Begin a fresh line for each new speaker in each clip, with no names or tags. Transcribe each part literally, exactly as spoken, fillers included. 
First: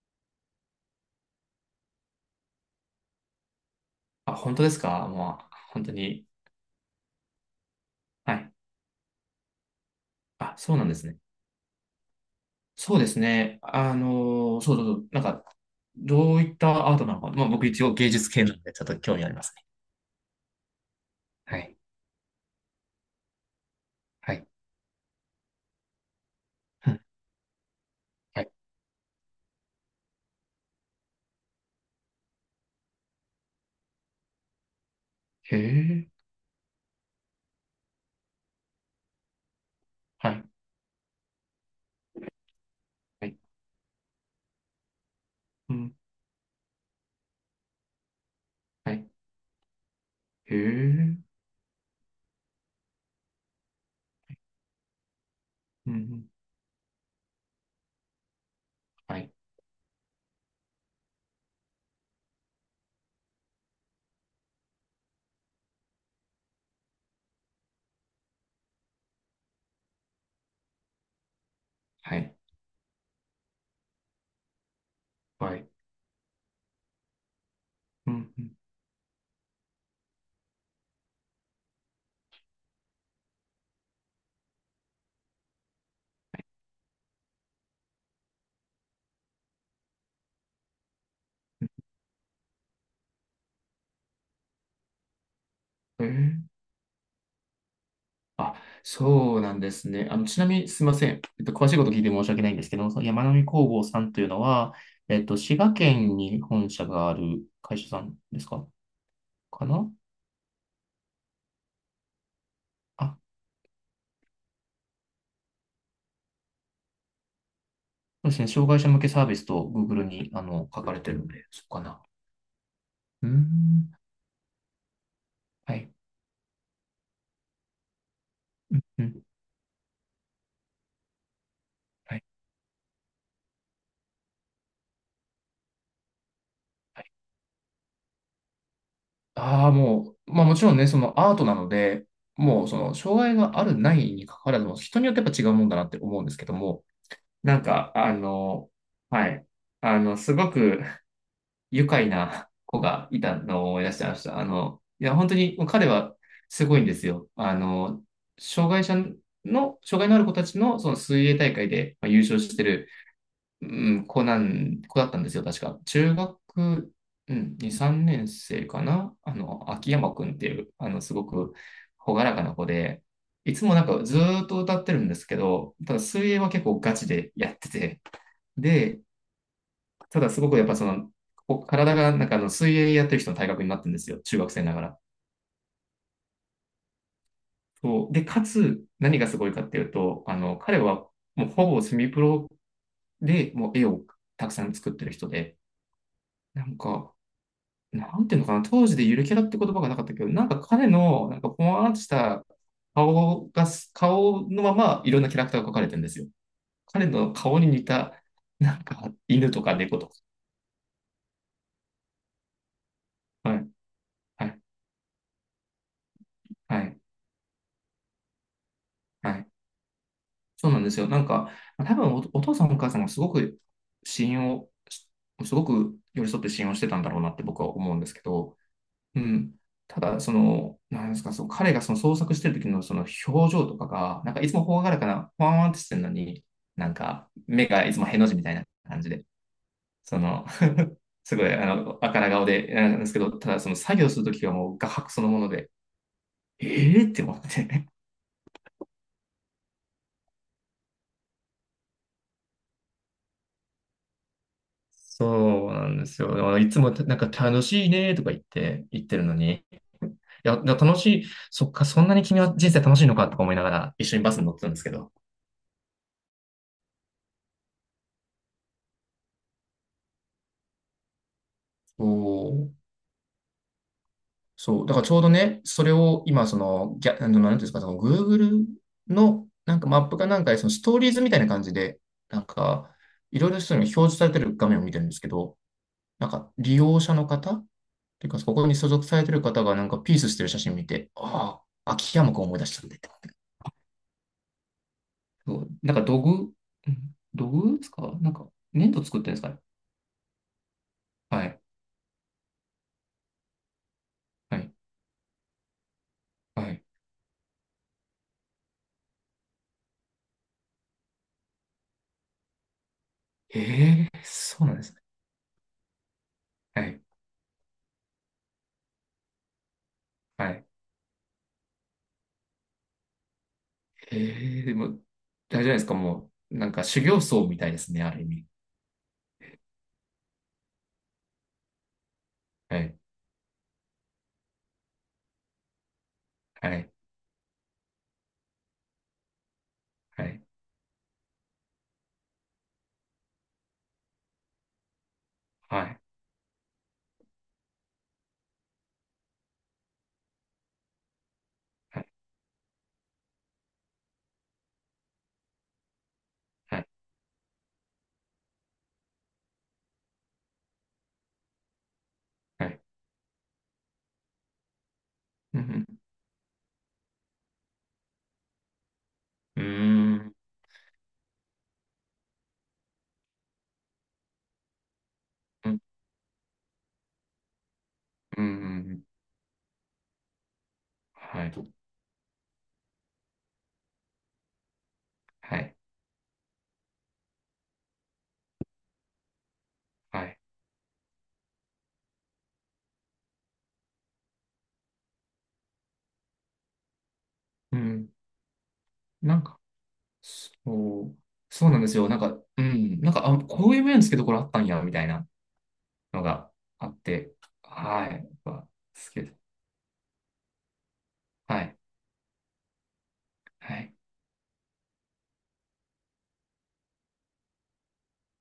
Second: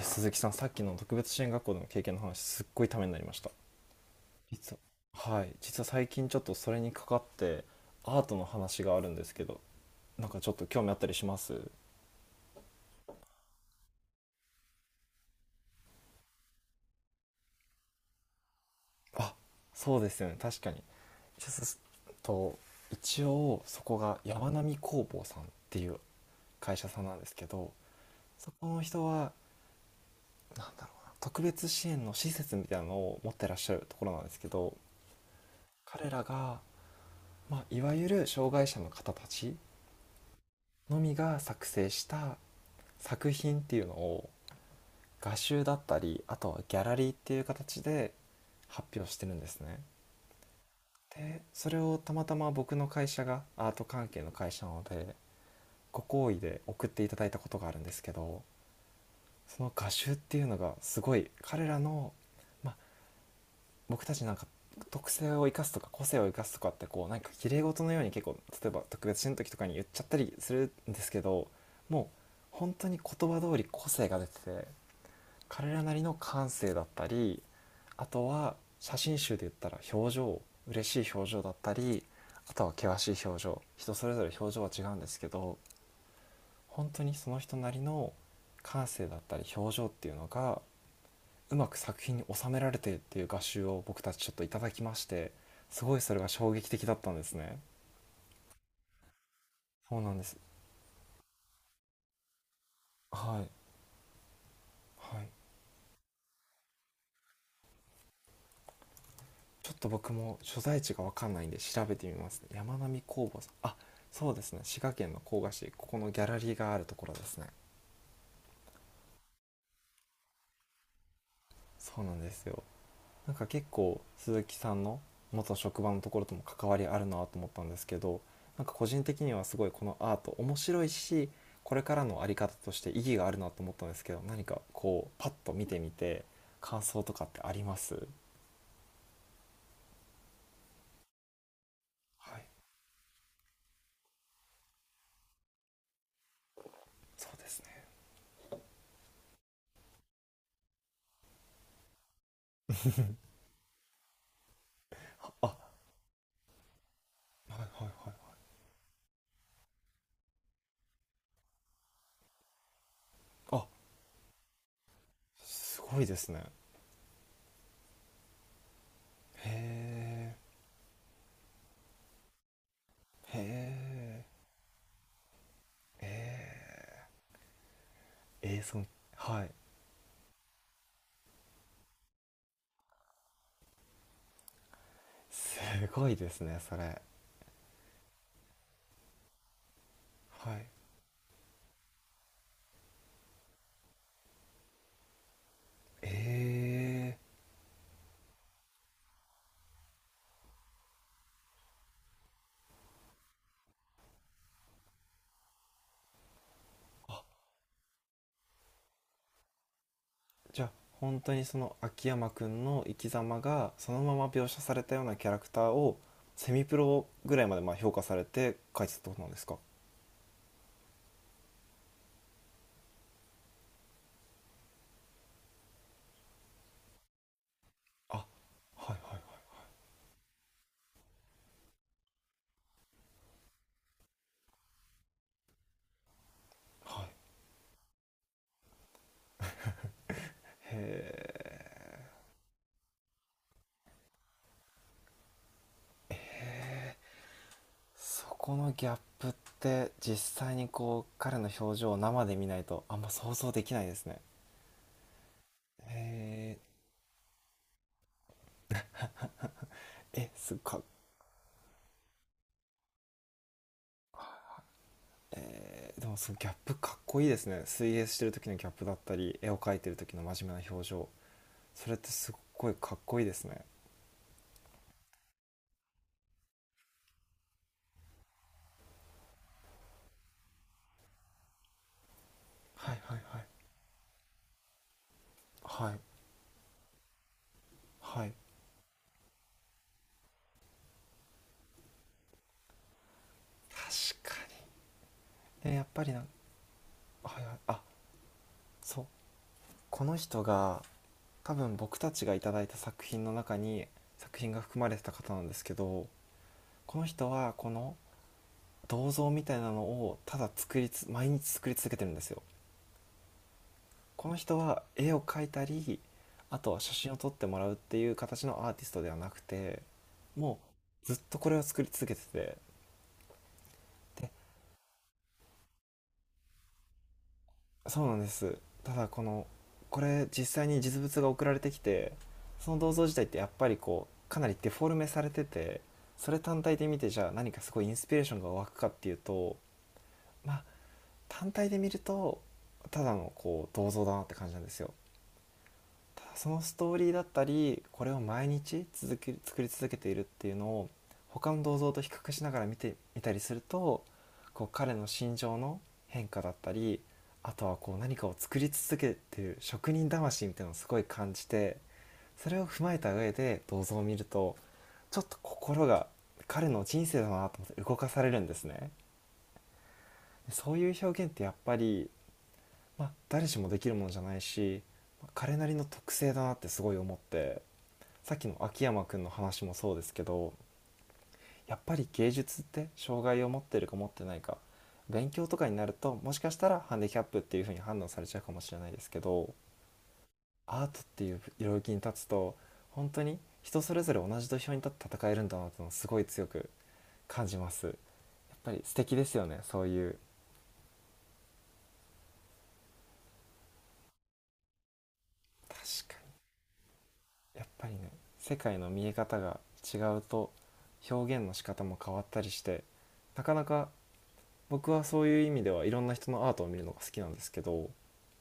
鈴木さん、さっきの特別支援学校での経験の話、すっごいためになりました。
あ、本当で
実
すか？
は
も
はい、
う、
実
本
は
当
最
に。
近ちょっとそれにかかってアー
は
トの
い。
話があるんですけど、なんかちょ
あ、
っと
そう
興
なん
味あ
で
った
す
り
ね。
します？
そうですね。あのそうそうそう。なんか、どういったアートなのか。まあ、僕一応芸術系なんで、ちょっと興味あ
あ、
りますね。
そうですよね、確かに。ちょ
はい。
っと一応そこが
はい。
山並工房さんっていう会社
う
さ
ん、
んなんですけど、
はい。
そこの人は、なんだろうな特別支援の施設みたいなのを持ってらっしゃるところなんですけど、
へえ。
彼らが、まあ、いわゆる障害者の方たち
はい。
のみが作成した
は
作
い。
品っていうのを、画集だ
う
っ
ん。
たり、あとはギャラリーっていう形で発
はい。
表してるんですね。
へえ。
でそれをたまたま僕の会社がアート関係の会社なので、
う
ご
ん。
好意で送っていただいたことがあるんですけど、
はい。
その画集っていうのがすごい彼らの、まあ、僕たちなんか、特性を生かすとか個性を生かすとかって、こうなんか綺麗事のように結構、例えば特別支の時とかに言っちゃったりするんですけど、も
は
う
い。
本当に言葉通り個性が出てて、
はい。
彼らなりの感性だったり、あ
う
と
ん。
は写真集で言ったら表情、嬉しい表情だったり、あとは険しい表情、人それぞれ表情は違うんですけど、本当にその人なりの感性だったり表情っていうのが、うまく作品に収められてっていう画集を僕たちちょっといただきまして、すごい
うん、へ
それが衝
え。
撃的だったんですね。
あ、そうなんです
そう
ね。
な
あ
んで
の、
す。
ちなみにすいません。えっと、詳しいこと聞いて申し訳ないんですけど、その山
は
並
い、
工房さんというのは、
は
えっ
い。
と、滋賀県に本社がある会社さんですか、か
ちょっと
な？
僕も所在地が分かんないんで調べてみますね。山並
あ、そ
工房さん、あ、そうですね、滋賀県の甲賀市、ここのギャラリーがあるところですね。
うですね。障害者向けサービスと Google に、あの、書かれてるので、そうか
そ
な。
うなんですよ。
うー
なんか結
ん。
構鈴木さんの元
は
職
い。
場のところとも関わりあるなと思ったんですけど、なんか個人
う
的
ん。
にはすごいこのアート面白いし、これから
は
の
い。
在り方として意義があるなと思ったんですけど、何かこうパッと見てみて感
は
想と
い。
かってあります？
ああ、もう、まあもちろんね、そのアートなので、
はい。
もうその障害があるないにかかわらずも、人によってやっぱ違うもんだなって思うんですけども、
そうで
な
す
ん
ね。
か、あの、はい。あの、すごく愉快な子がいたのを思い出してました。あの、いや、本
あ、
当に
は
彼はすごいんですよ。
い、
あ
はい、は
の、
い。
障害者の、障害のある子たちのその水泳大会でまあ優勝してる、
あ、
うん、子なん、子だったんですよ、確か。
すごいで
中
すね。
学、うん、に、さんねん生かな、あ
へ
の、秋山くんっていう、あの、すごく朗らかな子で、
え。
いつもなんかず
へえ。
ー
え
っと歌ってるんですけど、ただ水泳は結構ガ
え。
チでやってて、
えーそん
で、
はい。
ただすごくやっぱその、こ体がなんかあの水泳やってる人の体格になってるんですよ。中学生ながら。
すごいですね、それ。
そう。で、かつ、何がすごいかっていうと、あ
は
の、
い。
彼はもうほぼセミプロでもう絵をたくさん作ってる人で、
え
なんか、
え。
なんていうのかな、当時でゆるキャラって言葉がなかったけど、なんか彼の、なんかぽわーんとした顔が、顔のままいろんなキャラクターが描かれてるんですよ。彼
あ、
の顔に似た、なんか犬とか猫とか。
じゃあ本当にその秋山くんの生き様
はい、
がそのまま
は
描
い、
写されたようなキャラクターを、セミプ
はい、
ロぐらいまで、まあ、評価されて書いてたってことなん
は
です
い。
か？
そうなんですよ。なんか、多分お、お父さんお母さんがすごく信用し、すごく寄り添って信用してたんだろうなって僕は思うんです
あ、
けど、
はい、は
う
い、
ん。ただ、その、なんですか、その彼がその創作してる時のその表情とかが、なんかいつもほがらかな、ワンワンってしてるのに、なん
はい、はい。
か目がいつもへの字みたいな感じで、その、
へ
すごい、あ
え。
の、あから顔で、なんですけど、ただその作業するときはもう画伯そのもので、えーって思って、
そこのギャップって実際にこう彼の表情を生で見ないと、あんま想像できないですね。
そうなん
へ
ですよ。だからいつもなんか楽しいねとか言って言ってるのに、い
え。え、す
や、だ
か。
から楽しい、そっか、そんなに君は人生楽しいのかとか思いながら一緒にバスに乗ってたんですけど。
えー、でもそのギャップかっこいいですね。水泳してる時のギャップだったり絵を描いてる時の真面目な表情、それってすっご
そ
い
う、
かっこいいですね。
そう。だからちょうどね、それを今、その、ギャ、あのなんていうんですか、その Google のなんかマップかなんかで、そのストーリーズみたいな感じで、なんか、
はい、はい、は
い
い、
ろいろそういうのが表示されてる画面を見てるんですけど、
はい、
なんか利用者の方っ
は
てい
い。
うか、ここに所属されてる方がなんかピースしてる写真見て、ああ、秋山くん思い出したんで。
確かに。
そう、
え、やっ
なん
ぱ
か
りな
土
ん、
偶、うん、
はい、
土
はい。
偶
あ、
ですか？なんか粘
そ
土
う、
作ってるんですかね？
この人が
は
多
い。
分僕たちがいただいた作品の中に作品
は
が
い。
含まれてた方なんですけど、
はい。
この人は、この銅像みたいなのをただ作りつ毎日作り続けてるんですよ。
へえ、
この人
そうなん
は
ですね。
絵を描いたり、あとは
は
写
い。
真を撮ってもらうっていう形のアーティストではなくて、
は
も
い。
うずっとこれを作り続けてて、
へえ、でも、大丈夫ですか？もう、なんか修行僧みたいです
そ
ね、
う
あ
なん
る意
で
味。
す。ただこの、これ実際に実物が送られてきて、その
は
銅
い。
像自体ってやっぱりこうかなりデフォルメされてて、それ単
は
体で
い。
見て、じゃあ何かすごいインスピレーションが湧くかっていうと、
はい。
まあ、単体で見ると、ただのこう銅像だなって感じなんですよ。
はい。
そのストーリーだったり、これを毎日続き作り続けているっていうのを、他の銅像と
はい。
比較しながら見てみたりすると、こう彼の心情の変化だった
はい。
り、あとはこう何かを作り続けている職人魂みたいなのをすごい感じて、それを
はい。
踏まえた上で銅像を見ると、ちょっと
うん。
心が、彼の人生だなと思って動かされるんですね。
うん。
そういう表現ってやっぱり、まあ、誰しもできるものじゃないし、彼な
う
り
ん。
の特性だなってすごい思って、さっ
う
きの秋
ん。
山くんの話もそうですけど、
はい。
やっぱり芸術って、障害を持ってるか持ってないか、勉強と
は
か
い。
になるともしかしたらハンディキャップっていう風に判断されちゃうかもしれないですけど、
はい。
アートっていう領域に立つと、本当に人それぞれ同じ土俵に立って戦えるんだなってのを、すごい強く感じま
う
す。やっ
ん。
ぱり素敵です
なん
よ
か、
ね、そういう。
そう、そうなんですよ。なんか、うん。なんか、あ、こういう面つけどころあったんや、みたいな。
確か
のがあって、
に、やっぱり
は
ね、
い。やっ
世
ぱ
界の見
好
え
きです。
方が違うと表現の
は
仕
い。
方も変わったりして、なかな
は
か。
い。
僕はそういう意味ではいろんな人のアートを見るのが好きなんですけど、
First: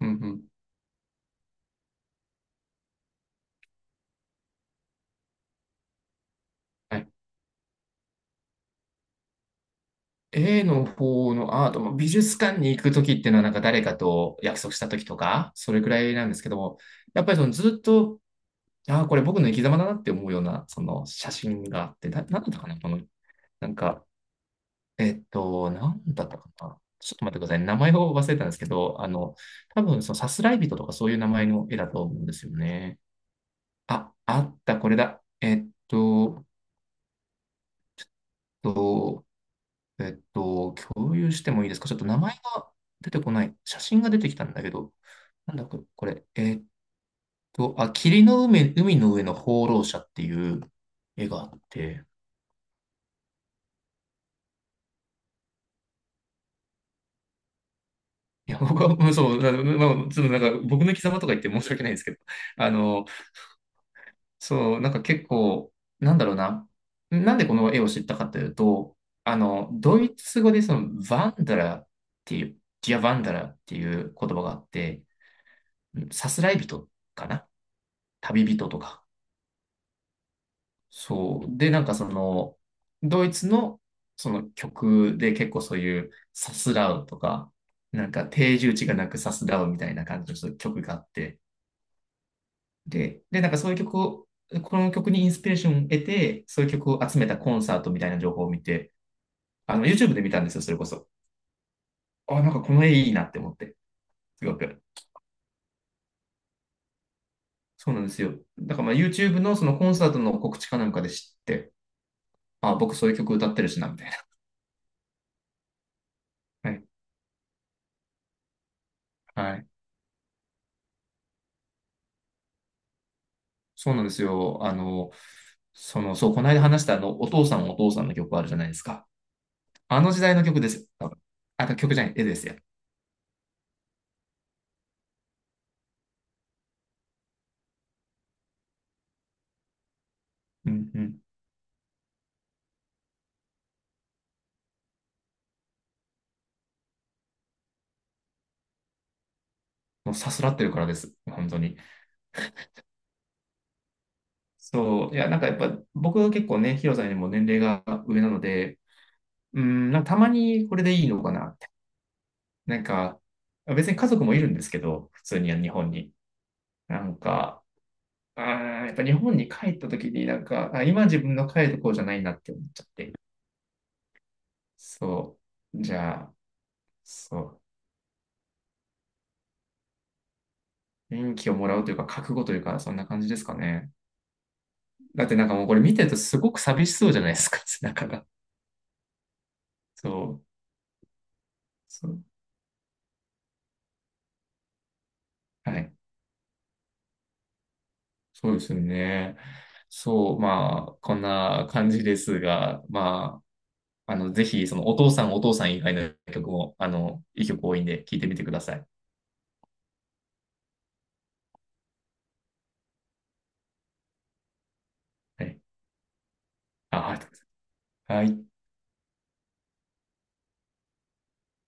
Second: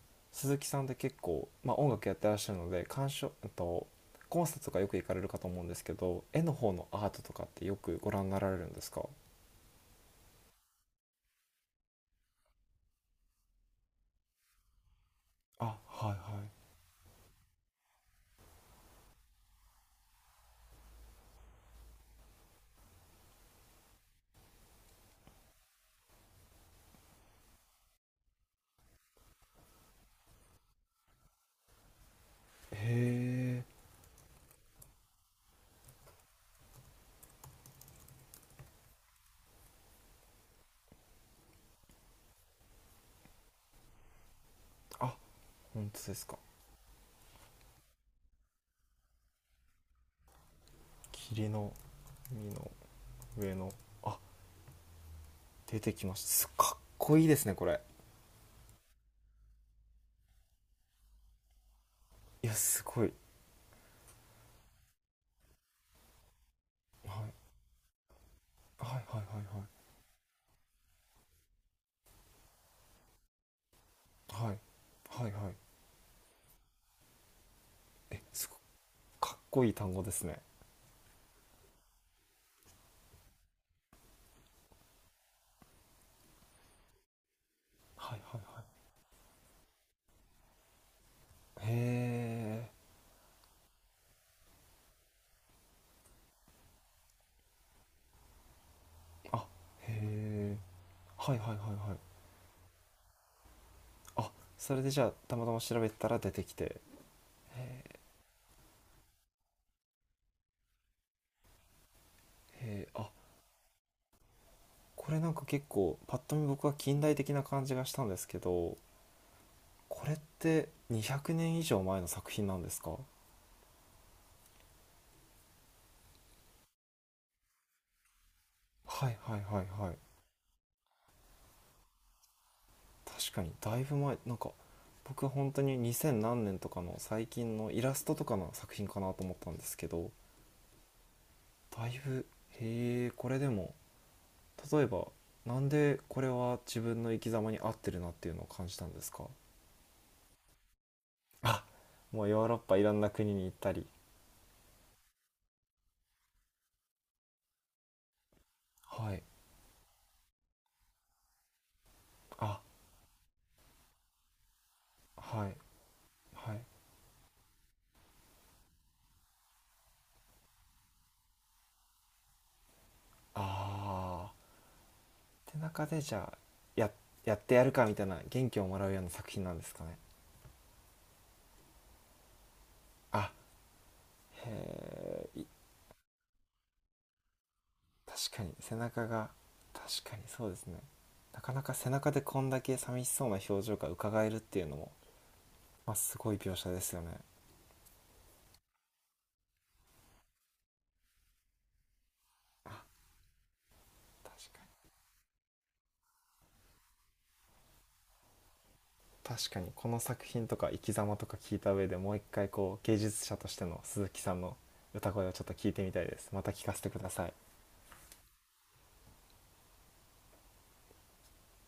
うん、うん。
鈴木さんって結構、まあ、音楽やってらっしゃるので、鑑賞と、コンサートとかよく行かれるかと思うんですけど、絵の方のア
は
ー
い。
トとかってよくご覧になられるんですか？
A の方のアートも美術館に行くときっていうのはなんか誰かと約束したときとか、
あ、
それくら
はい、は
い
い。
なんですけども、やっぱりそのずっと、ああ、これ僕の生き様だなって思うような、その写真があって、な、なんだったかな、この、なんか、えっと、なんだったかな。ちょっと待ってください。名前を忘れたんですけど、あの、多分そのさすらい人とかそういう名前の絵だと思うんですよ
へ
ね。
え。
あ、あった、これだ。えっと、と、えっと、共有してもいいですか？ちょっと名前が出てこない。写真が出てきたんだけど、
あ、
なんだこ
本当
こ
で
れ。
すか？
えっと、あ、霧の海、海の上の放浪者っていう絵があ
霧
っ
の、
て、
海の上の、あ、出てきました、す、かっこいいですね、これ。
いや、僕は、うん、そう、な、まあ、ちょっとなんか、僕の生き様とか言って申し訳ないんですけど、
いや、
あ
すご
の、
い。
そう、なんか結構、なんだろうな。
はい、はい、
なんでこの絵を知ったかというと、
はい、はい、
あの、ドイツ語でその、ヴァンダラーっていう、ディアヴァンダラーっていう言葉が
は
あ
い、
って、
はい、はい、はい。
うん、さすらい人かな、
え、
旅
すごい。
人とか。
かっこいい単語ですね。
そう。で、なんかその、ドイツのその曲で結構そういうさすらうとか、なん
はい、
か
はい、
定
はい。
住地がなくさすらうみたいな感じのそういう曲があって、
へえ。
で、で、なんかそういう曲を、この曲にインスピレーションを得て、そういう曲を集めたコンサートみたいな情報を見て、
あ、
あの、
へ
YouTube で見たんです
え。
よ、それこそ。
はい、はい、はい、はい。
あ、なんかこの絵いいなって思って、
あ、
すご
そ
く。
れで、じゃあたまたま調べたら出てきて。へ
そうなんですよ。だからまあ YouTube のそのコンサートの告知かなんかで知って、あ、
え。
僕そ
あ、
ういう曲歌ってるしな、みたい
これなんか結構パッと見、僕
な。
は
はい。
近代的な感じがしたんですけど、
はい、
これってにひゃくねん以上前の作品なんですか？
そうなんですよ。あの、その、そう、この間話したあの、お父さんお父さんの曲あるじゃないですか。
はい、はい、はい、はい。
あの時代の曲ですよ。多分あ、曲じゃない、絵ですよ。
確かにだいぶ前。なんか僕は本当ににせん何年とかの最近のイラストとかの作品かなと思ったんですけど、
うん、うん。
だいぶ、へえ。これでも、例えば、なんでこれは自分の生き様に合ってるなっていうのを感じたんですか？
もうさすらってるからです。本当
あ、
に。
もうヨーロッパいろんな国に行ったり。
そう。いや、なんかやっぱ、僕は結構ね、ヒロさんよりも年齢が上なので、
はい。
うん、なんかたまにこれでいいのかなって。
あ、
なんか、別に家族もいるんですけど、普通
は
に
い、
日本に。
はい。
なんか、あーやっぱ日本に帰った時になんか、あ、今自分の帰るとこじゃないなって思っちゃって。
あ
そ
ーって
う。
中
じ
でじゃ
ゃ
あ、や、や
そ
って
う。
やるかみたいな、元気をもらうような作品なんですかね。
元気をもらうというか、覚悟というか、そんな感
あ。
じですかね。だってなんかもうこれ見てるとすごく寂しそうじゃないですか、背中が。
確かに背中が、確かに
そう。
そうですね。なかなか背
そ
中で
う。
こんだけ寂しそうな表情がうかがえるっていうのも、
はい。
まあ、すごい描写ですよね。
そうですよね。そう。まあ、こんな感じですが、
あ、
まあ、あの、
確
ぜ
か
ひ、そ
に。
の、お父さん、お父さん以外の曲も、あの、いい曲多いんで、聴いてみてください。
確かに、この作品とか生き様とか聞いた上で、もう一回こう芸術者としての鈴木さんの歌声をちょ
は
っと
い。
聞いてみたいです。また聞かせてくだ
あ、ありが
さ
とう
い。
ございます。はい。